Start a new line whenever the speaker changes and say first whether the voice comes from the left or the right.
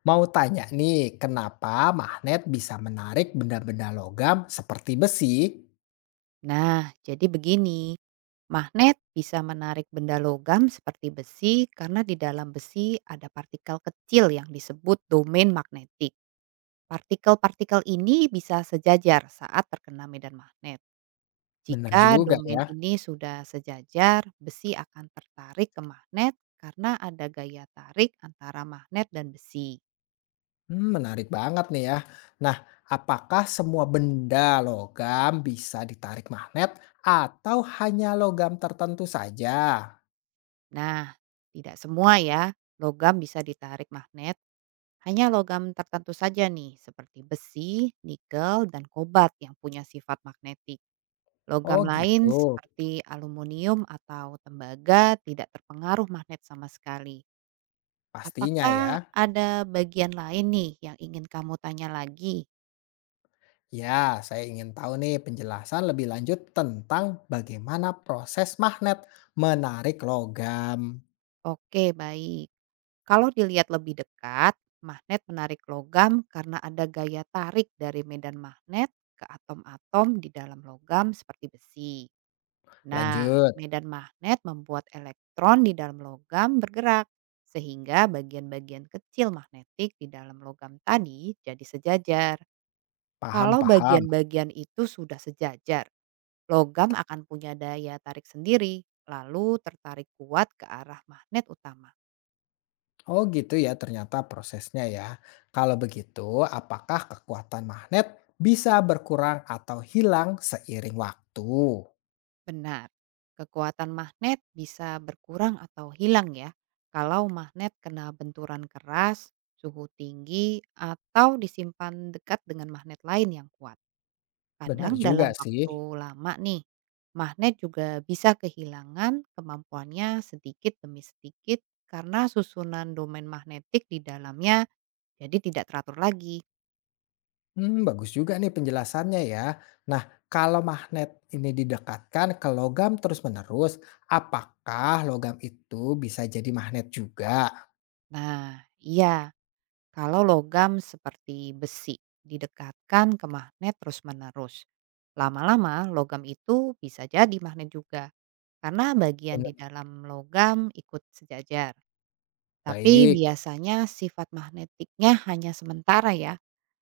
left: Mau tanya nih, kenapa magnet bisa menarik benda-benda logam seperti besi?
right: Nah, jadi begini, magnet bisa menarik benda logam seperti besi karena di dalam besi ada partikel kecil yang disebut domain magnetik. Partikel-partikel ini bisa sejajar saat terkena medan magnet.
left: Benar
right: Jika
left: juga
right: domain
left: ya.
right: ini sudah sejajar, besi akan tertarik ke magnet karena ada gaya tarik antara magnet dan besi.
left: Hmm, menarik banget nih ya. Nah, apakah semua benda logam bisa ditarik magnet atau hanya logam tertentu saja?
right: Nah, tidak semua ya, logam bisa ditarik magnet. Hanya logam tertentu saja nih, seperti besi, nikel, dan kobat yang punya sifat magnetik.
left: Oh
right: Logam lain
left: gitu,
right: seperti aluminium atau tembaga tidak terpengaruh magnet sama sekali.
left: pastinya ya.
right: Apakah ada bagian lain nih yang ingin kamu tanya lagi?
left: Ya, saya ingin tahu nih penjelasan lebih lanjut tentang bagaimana proses magnet menarik logam.
right: Oke, baik. Kalau dilihat lebih dekat, magnet menarik logam karena ada gaya tarik dari medan magnet ke atom-atom di dalam logam seperti besi. Nah,
left: Lanjut,
right: medan magnet membuat elektron di dalam logam bergerak, sehingga bagian-bagian kecil magnetik di dalam logam tadi jadi sejajar. Kalau
left: paham-paham.
right: bagian-bagian itu sudah sejajar, logam akan punya daya tarik sendiri, lalu tertarik kuat ke arah magnet utama.
left: Oh gitu ya ternyata prosesnya ya. Kalau begitu, apakah kekuatan magnet bisa berkurang atau hilang seiring waktu?
right: Benar, kekuatan magnet bisa berkurang atau hilang ya kalau magnet kena benturan keras, suhu tinggi, atau disimpan dekat dengan magnet lain yang kuat.
left: Benar
right: Kadang
left: juga
right: dalam
left: sih.
right: waktu lama nih, magnet juga bisa kehilangan kemampuannya sedikit demi sedikit karena susunan domain magnetik di dalamnya jadi tidak teratur lagi.
left: Hmm, bagus juga nih penjelasannya ya. Nah, kalau magnet ini didekatkan ke logam terus-menerus, apakah logam itu bisa jadi magnet juga?
right: Nah, iya, kalau logam seperti besi didekatkan ke magnet terus-menerus. Lama-lama logam itu bisa jadi magnet juga karena bagian di
left: Benar,
right: dalam logam ikut sejajar. Tapi
left: baik.
right: biasanya sifat magnetiknya hanya sementara ya.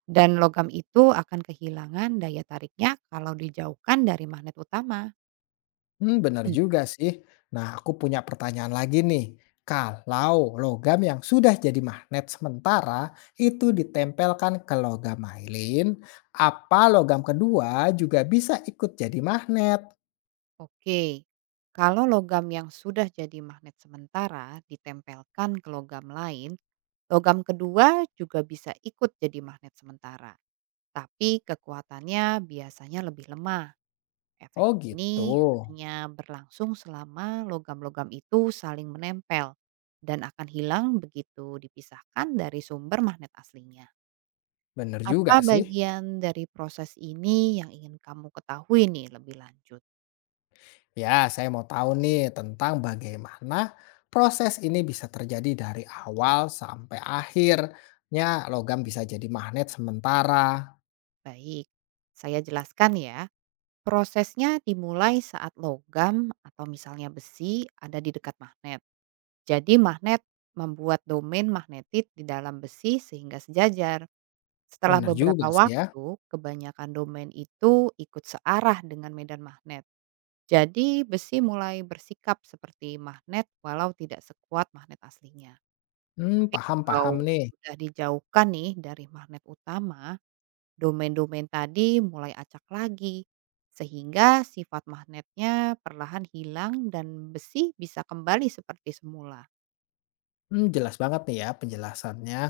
right: Dan logam itu akan kehilangan daya tariknya kalau dijauhkan dari magnet utama.
left: Hmm, benar
right: Hmm.
left: juga sih. Nah, aku punya pertanyaan lagi nih. Kalau logam yang sudah jadi magnet sementara itu ditempelkan ke logam lain, apa logam kedua juga bisa ikut jadi magnet?
right: Oke, kalau logam yang sudah jadi magnet sementara ditempelkan ke logam lain, logam kedua juga bisa ikut jadi magnet sementara, tapi kekuatannya biasanya lebih lemah. Efek
left: Oh gitu.
right: ini hanya berlangsung selama logam-logam itu saling menempel dan akan hilang begitu dipisahkan dari sumber magnet aslinya.
left: Bener juga
right: Apa
left: sih.
right: bagian dari proses ini yang ingin kamu ketahui nih lebih lanjut?
left: Ya, saya mau tahu nih tentang bagaimana proses ini bisa terjadi dari awal sampai akhirnya logam bisa jadi magnet sementara.
right: Baik, saya jelaskan ya. Prosesnya dimulai saat logam atau misalnya besi ada di dekat magnet. Jadi magnet membuat domain magnetit di dalam besi sehingga sejajar. Setelah
left: Bener juga
right: beberapa
left: sih ya.
right: waktu, kebanyakan domain itu ikut searah dengan medan magnet. Jadi besi mulai bersikap seperti magnet walau tidak sekuat magnet aslinya.
left: Hmm,
right: Tapi
left: paham-paham
right: kalau
left: nih.
right: sudah dijauhkan nih dari magnet utama, domain-domain tadi mulai acak lagi. Sehingga sifat magnetnya perlahan hilang dan besi bisa kembali seperti semula.
left: Mmm, jelas banget nih ya penjelasannya.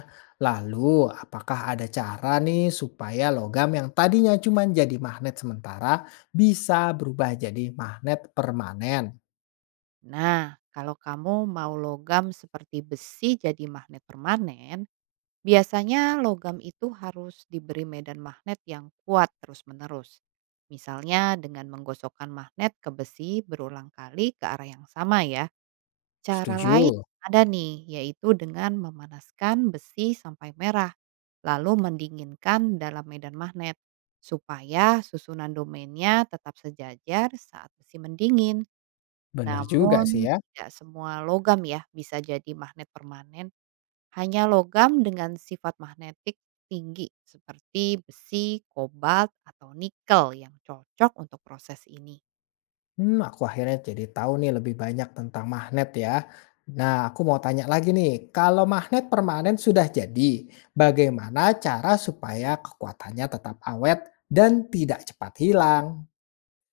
left: Lalu, apakah ada cara nih supaya logam yang tadinya cuma jadi magnet sementara, bisa berubah jadi magnet permanen?
right: Nah, kalau kamu mau logam seperti besi jadi magnet permanen, biasanya logam itu harus diberi medan magnet yang kuat terus-menerus. Misalnya dengan menggosokkan magnet ke besi berulang kali ke arah yang sama ya. Cara
left: Setuju,
right: lain ada nih, yaitu dengan memanaskan besi sampai merah, lalu mendinginkan dalam medan magnet, supaya susunan domainnya tetap sejajar saat besi mendingin.
left: bener juga sih
right: Namun
left: ya.
right: tidak semua logam ya bisa jadi magnet permanen, hanya logam dengan sifat magnetik tinggi seperti besi, kobalt, atau nikel yang cocok untuk proses ini.
left: Hmm, aku akhirnya jadi tahu nih lebih banyak tentang magnet ya. Nah, aku mau tanya lagi nih, kalau magnet permanen sudah jadi, bagaimana cara supaya kekuatannya tetap awet dan tidak cepat hilang?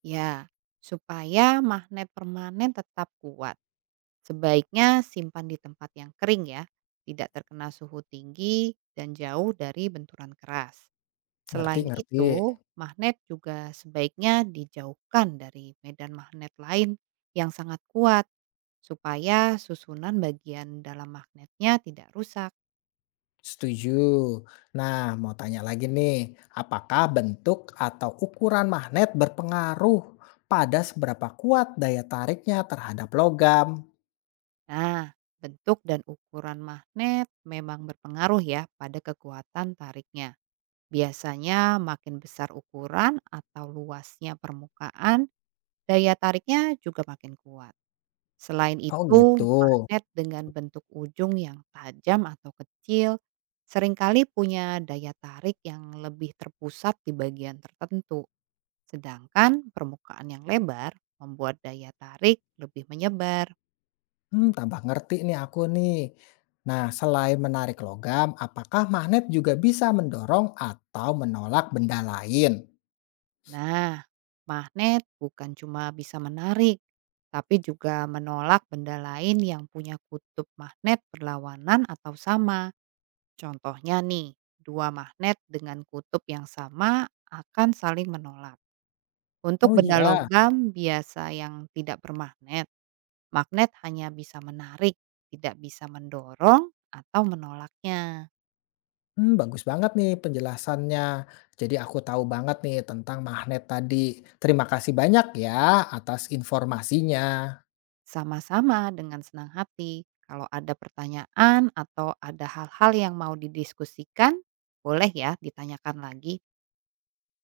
right: Ya, supaya magnet permanen tetap kuat. Sebaiknya simpan di tempat yang kering ya, tidak terkena suhu tinggi dan jauh dari benturan keras.
left: Ngerti
right: Selain
left: ngerti.
right: itu, magnet juga sebaiknya dijauhkan dari medan magnet lain yang sangat kuat supaya susunan bagian dalam magnetnya tidak rusak.
left: Setuju. Nah, mau tanya lagi nih, apakah bentuk atau ukuran magnet berpengaruh pada seberapa kuat daya tariknya terhadap logam?
right: Nah, bentuk dan ukuran magnet memang berpengaruh ya pada kekuatan tariknya. Biasanya makin besar ukuran atau luasnya permukaan, daya tariknya juga makin kuat. Selain
left: Oh
right: itu,
left: gitu.
right: magnet dengan bentuk ujung yang tajam atau kecil seringkali punya daya tarik yang lebih terpusat di bagian tertentu. Sedangkan permukaan yang lebar membuat daya tarik lebih menyebar.
left: Hmm, tambah ngerti nih aku nih. Nah, selain menarik logam, apakah magnet juga bisa mendorong atau menolak benda lain?
right: Nah, magnet bukan cuma bisa menarik, tapi juga menolak benda lain yang punya kutub magnet berlawanan atau sama. Contohnya nih, dua magnet dengan kutub yang sama akan saling menolak. Untuk
left: Oh
right: benda
left: iya,
right: logam biasa yang tidak bermagnet, magnet hanya bisa menarik, tidak bisa mendorong atau menolaknya.
left: hmm, bagus banget nih penjelasannya. Jadi aku tahu banget nih tentang magnet tadi. Terima kasih banyak ya atas informasinya.
right: Sama-sama dengan senang hati. Kalau ada pertanyaan atau ada hal-hal yang mau didiskusikan, boleh ya ditanyakan lagi.